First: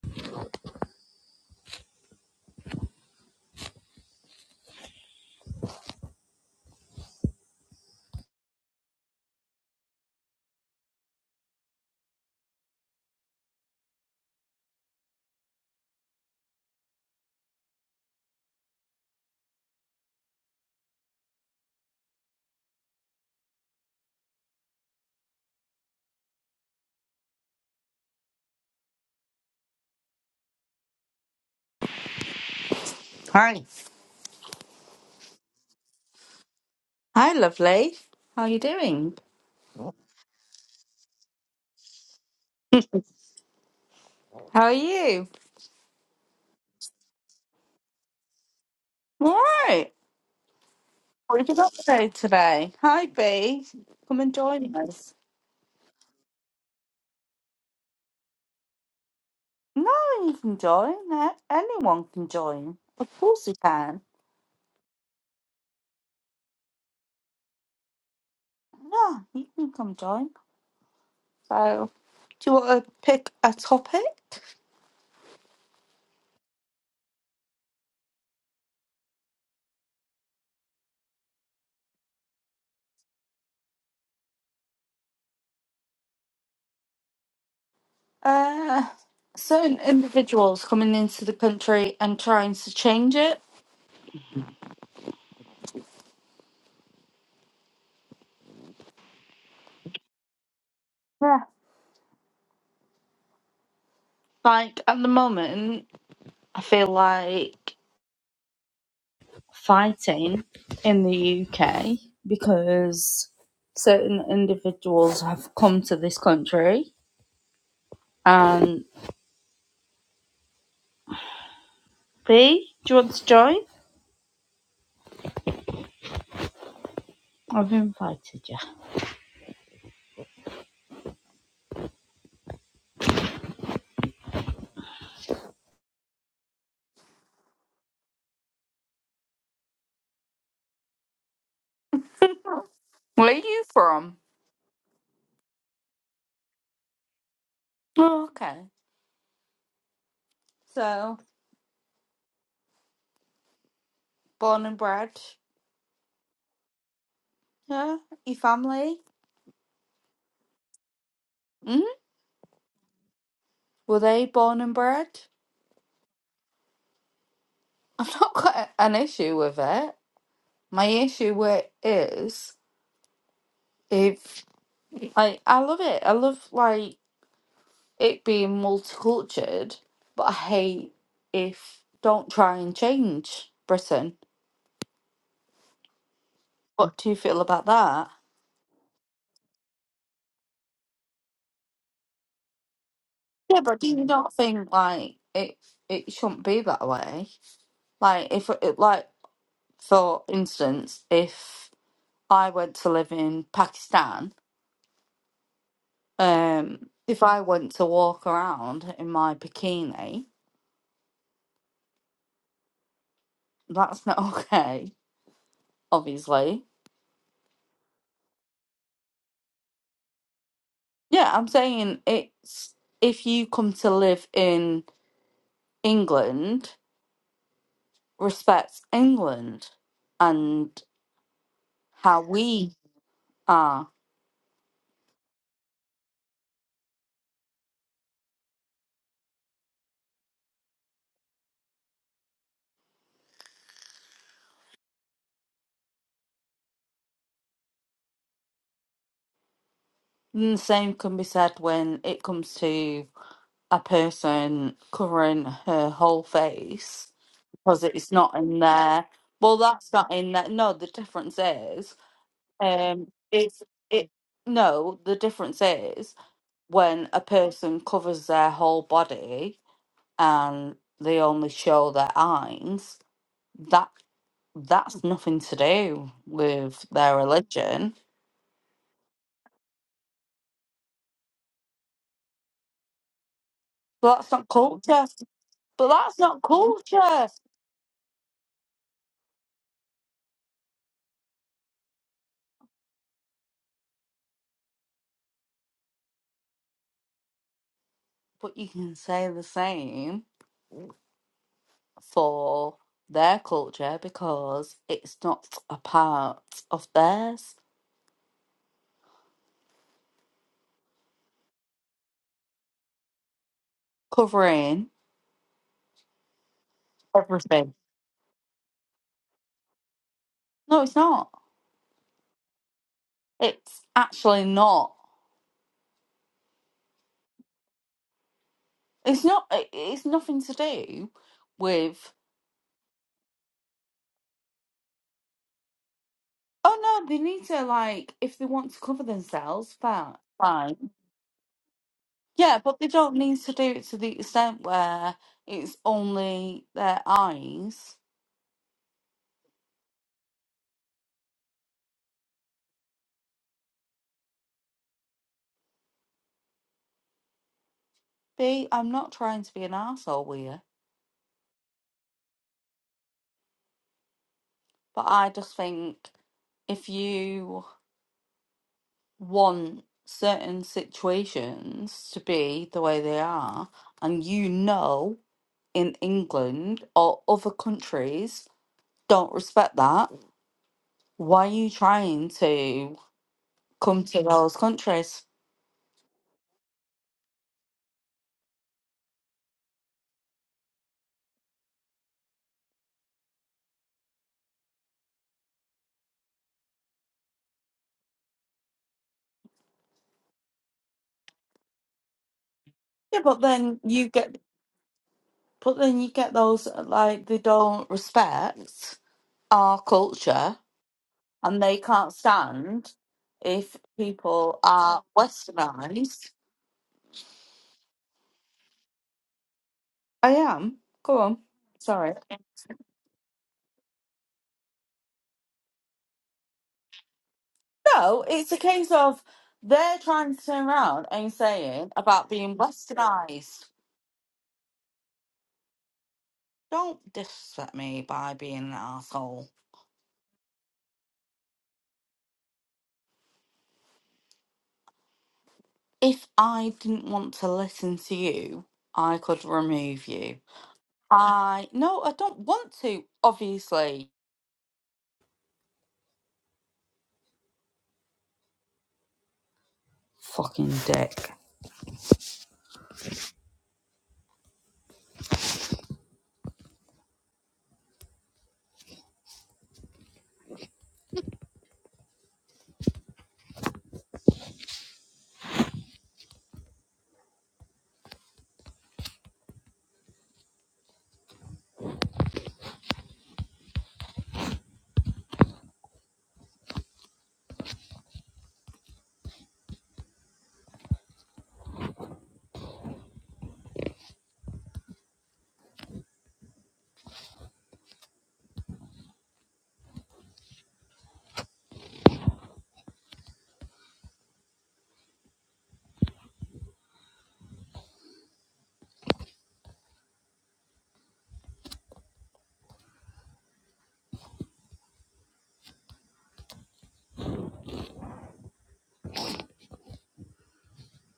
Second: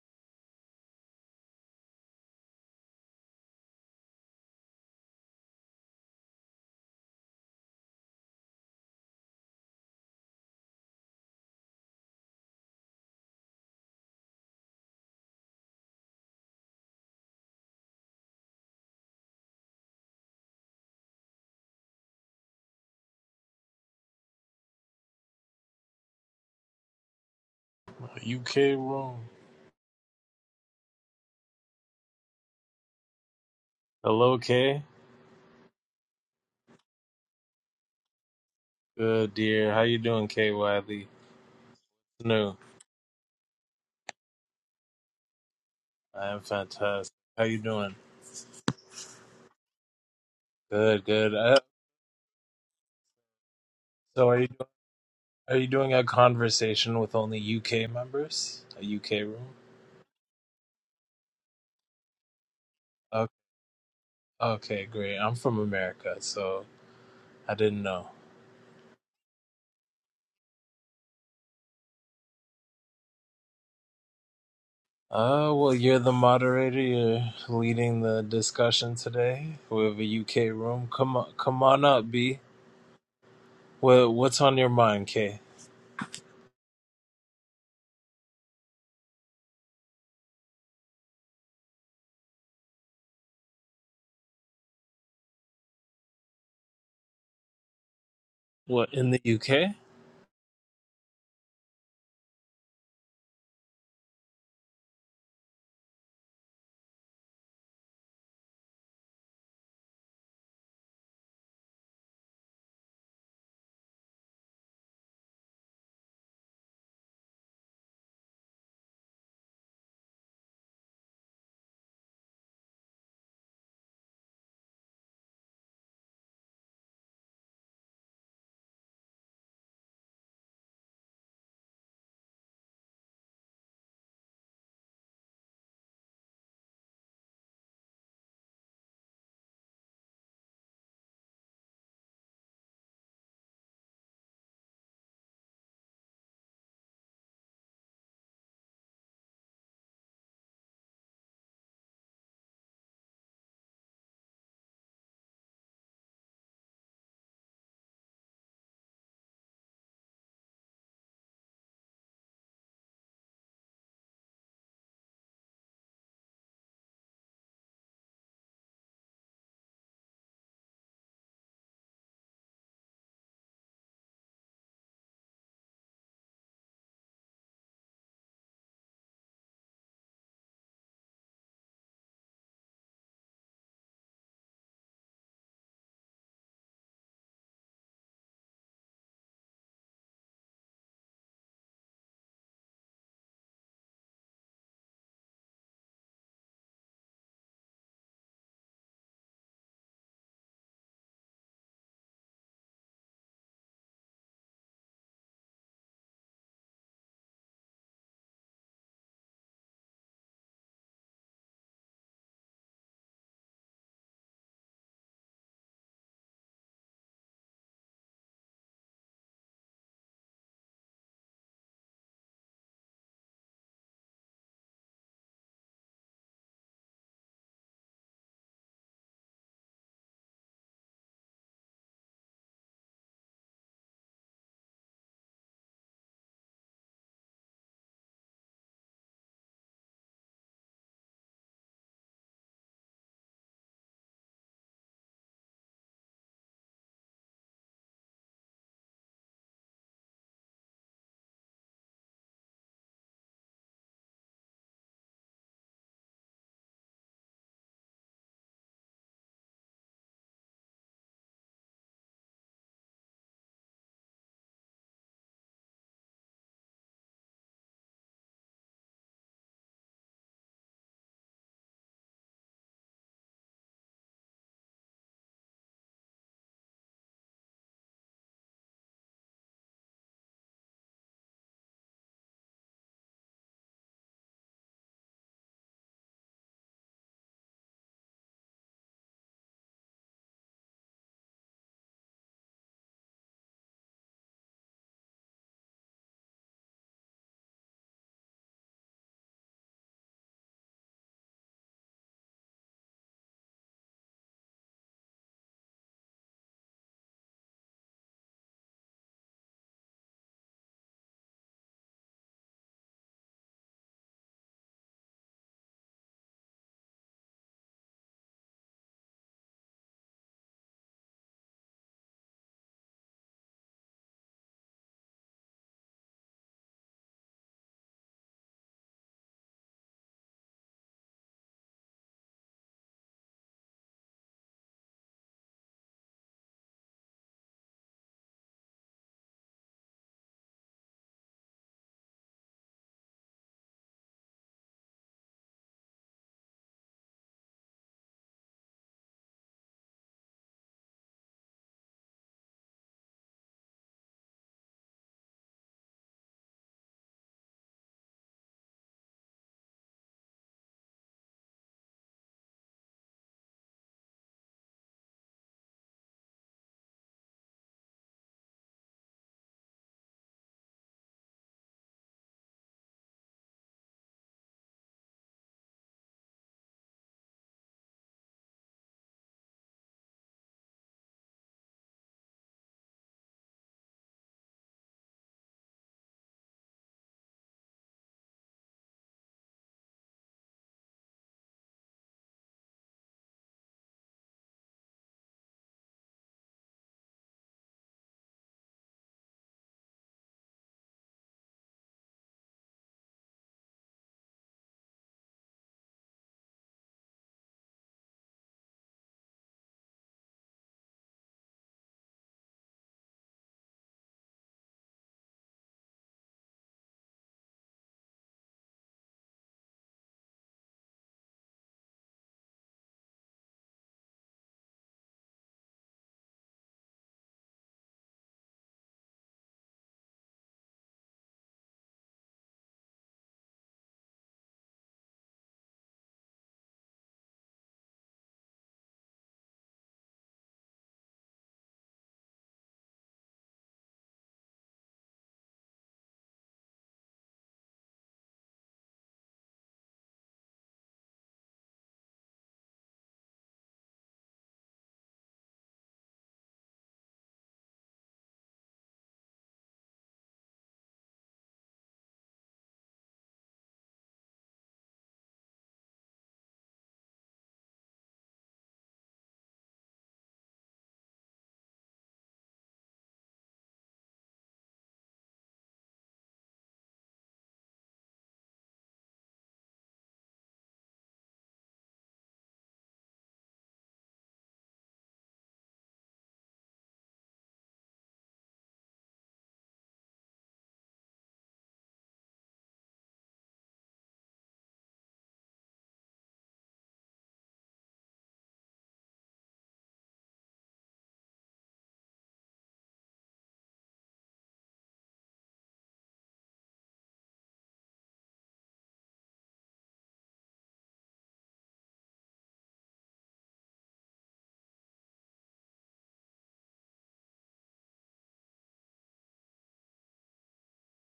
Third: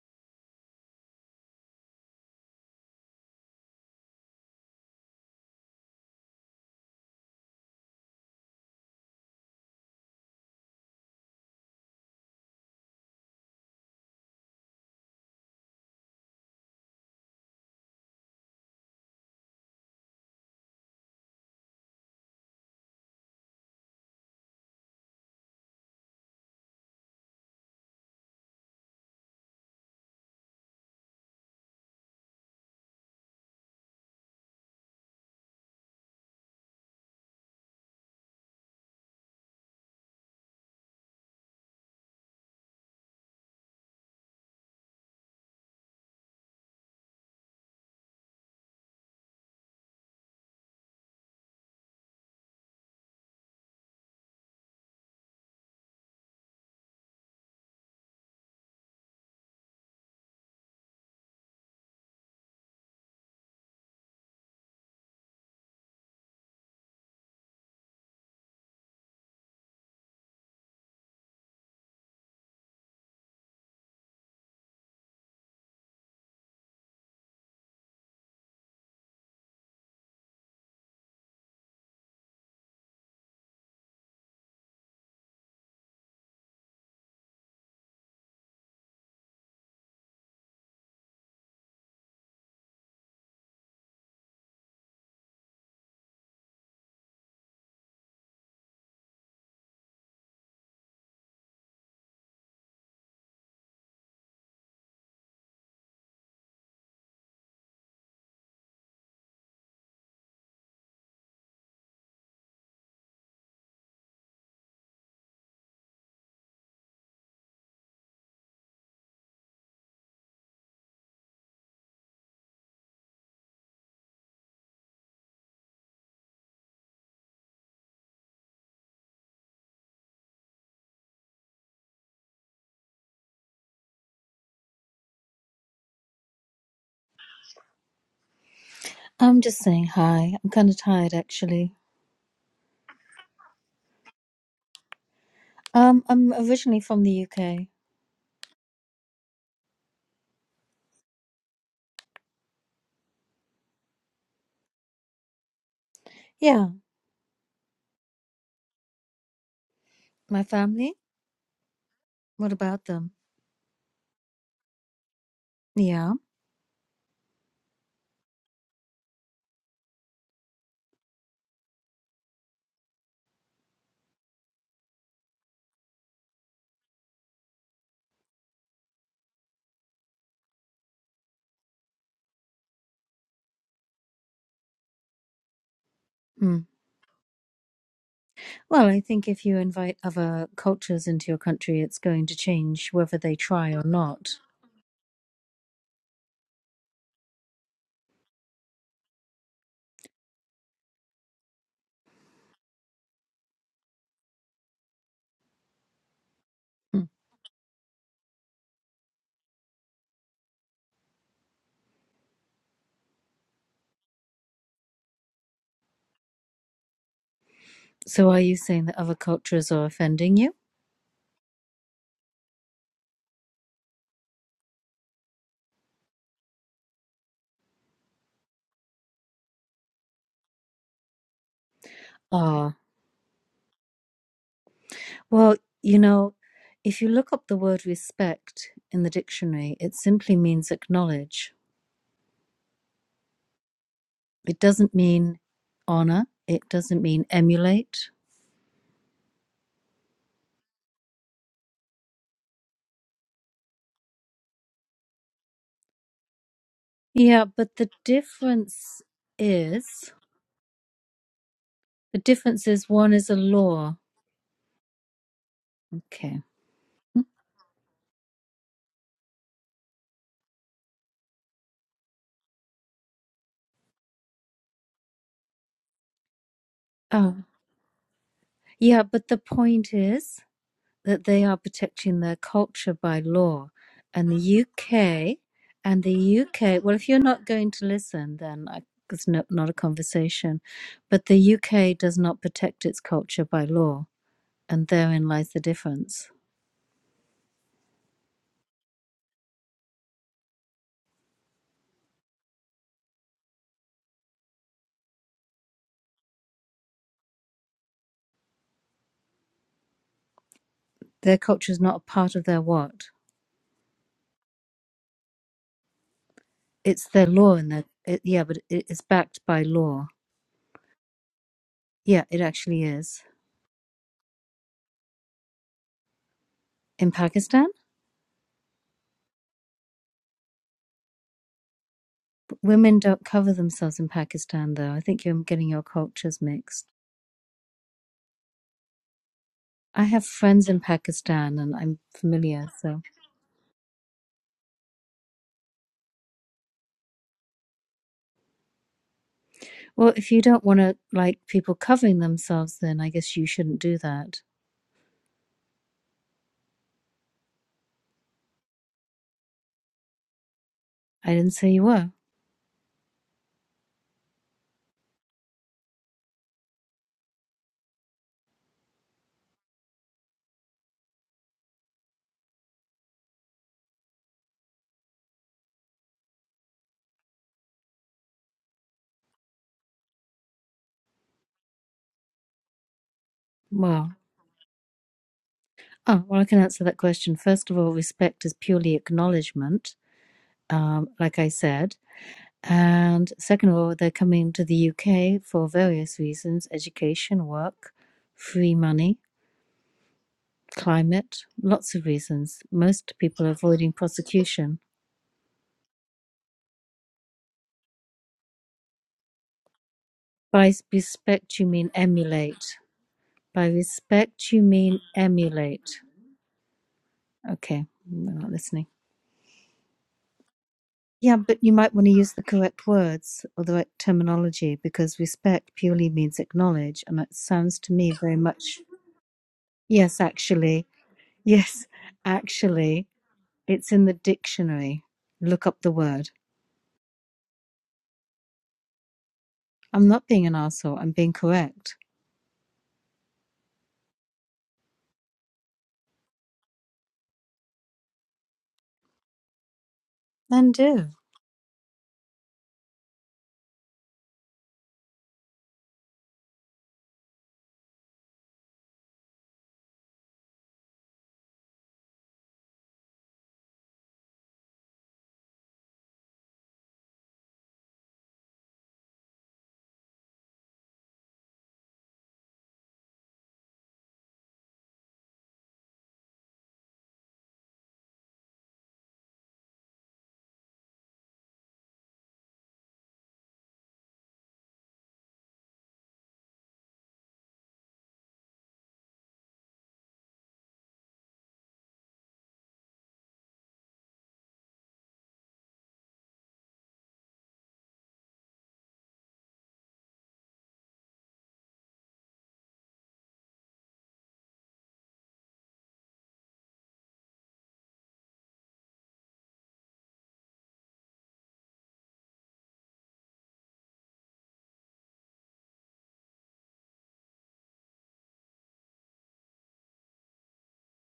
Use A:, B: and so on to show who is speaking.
A: You K Room.
B: Hi.
A: Hello K.
B: Hi, lovely. How are you doing?
A: Good dear. How you doing, K Wiley? No,
B: How are you?
A: I am fantastic. How you doing?
B: All right.
A: Good, good.
B: What have you
A: Uh,
B: got to do today? Hi, B. Come
A: so
B: and
A: are you
B: join us.
A: are you doing a conversation with only UK members? A UK room?
B: No, you can join. No, Anyone can join. Of
A: Okay,
B: course you can.
A: okay, great. I'm from America, so I didn't know.
B: No, you can come join. So, do you want to pick a topic?
A: Uh, well, you're the moderator. You're leading the discussion today. We have a UK room. Come on, come on up, B. What what's on your mind, K?
B: Uh, certain individuals coming into the country and trying to change it.
A: What in the UK?
B: Yeah. Like, at the moment, I feel like fighting in the UK because certain individuals have come to this country. And B, do you want to join? I've invited you.
C: I'm just saying hi. I'm kind of tired actually.
B: Where are you from?
C: Um, I'm originally from the UK.
B: Oh, okay. So, born and bred,
C: Yeah.
B: yeah? Your family?
C: My family?
B: hmm
C: What about them?
B: Were they born and bred?
C: Yeah.
B: I've not got a- an issue with it. My issue with it is if I I love it. I love like it being multicultured, but I hate if don't try and change Britain.
C: Hmm.
B: What do you feel about that?
C: Well, I think if you invite other cultures into your country, it's going to change whether they
B: Yeah,
C: try
B: but
C: or
B: do you
C: not.
B: not think like it it shouldn't be that way? Like if it, like for instance, if I went to live in Pakistan, um,
C: Hmm.
B: if I went to walk around in my bikini, that's not okay, obviously.
C: So are you saying that other cultures are offending you?
B: Yeah, I'm saying it's if you come to live in England respects England and how we
C: Ah.
B: are.
C: Well, you know, if you look up the word respect in the dictionary, it simply means acknowledge. It doesn't mean honor. It doesn't mean emulate.
B: And the same can be said when it comes to a person covering her whole face
C: Yeah, but
B: because
C: the
B: it's not in
C: difference
B: there. Well, that's not
C: is
B: in there. No, the difference is,
C: the difference is
B: um,
C: one is a
B: it's
C: law.
B: it. No, the difference is
C: Okay.
B: when a person covers their whole body and they only show their eyes. That. that's nothing to do with their
C: Oh,
B: religion.
C: yeah, but the point is that they are protecting their culture by law,
B: But
C: and
B: that's not
C: the
B: culture.
C: UK
B: But
C: and
B: that's
C: the
B: not
C: UK. Well, if you're
B: culture.
C: not going to listen, then I, it's no, not a conversation. But the UK does not protect its culture by law, and therein lies the difference.
B: But you can say the same for their culture because it's not a part of theirs.
C: Their culture is not a part of their what.
B: Covering
C: It's their law, and
B: everything.
C: their it, yeah, but it, it's backed by law.
B: No, it's not.
C: Yeah, it actually is.
B: It's actually not.
C: In Pakistan,
B: It's not. it- It's nothing to do with.
C: women don't cover themselves in Pakistan, though. I think you're getting your cultures
B: Oh
C: mixed.
B: no, they need to like if they want to cover themselves,
C: I
B: fine,
C: have
B: fine.
C: friends in Pakistan and I'm
B: Yeah,
C: familiar,
B: but they
C: so.
B: don't need to do it to the extent where it's only their eyes.
C: Well, if you don't want to like people covering themselves, then I guess you shouldn't do that.
B: B, I'm not trying to be an arsehole here,
C: I didn't say you were.
B: but I just think if you want certain situations to be the way they are, and you know in England or other countries don't respect that, why are you trying to come
C: Well,
B: to those countries?
C: oh, well, I can answer that question. First of all, respect is purely acknowledgement, um, like I said. And second of all, they're coming to the UK for various reasons education, work, free money climate, lots of reasons. Most
B: Yeah, but
C: people are
B: then
C: avoiding
B: you get
C: prosecution.
B: But then you get those that, are like they don't respect our culture
C: By respect,
B: and
C: you
B: they
C: mean
B: can't
C: emulate.
B: stand
C: By
B: if
C: respect,
B: people
C: you mean
B: are
C: emulate.
B: westernized.
C: Okay, we're not listening.
B: I am. Go
C: Yeah,
B: on.
C: but you might want to
B: Sorry.
C: use the correct words or the right terminology because respect purely means acknowledge, and it sounds to me
B: No,
C: very
B: it's a
C: much,
B: case of they're
C: yes,
B: trying to turn
C: actually,
B: around and
C: yes,
B: saying about being
C: actually,
B: westernized.
C: it's in the dictionary. Look up the word.
B: Don't disrespect me by being an asshole.
C: I'm not being an arsehole. I'm being correct.
B: If I didn't want to listen to you, I could remove you.
C: Then do.
B: I no, I don't want to, obviously. fucking dick.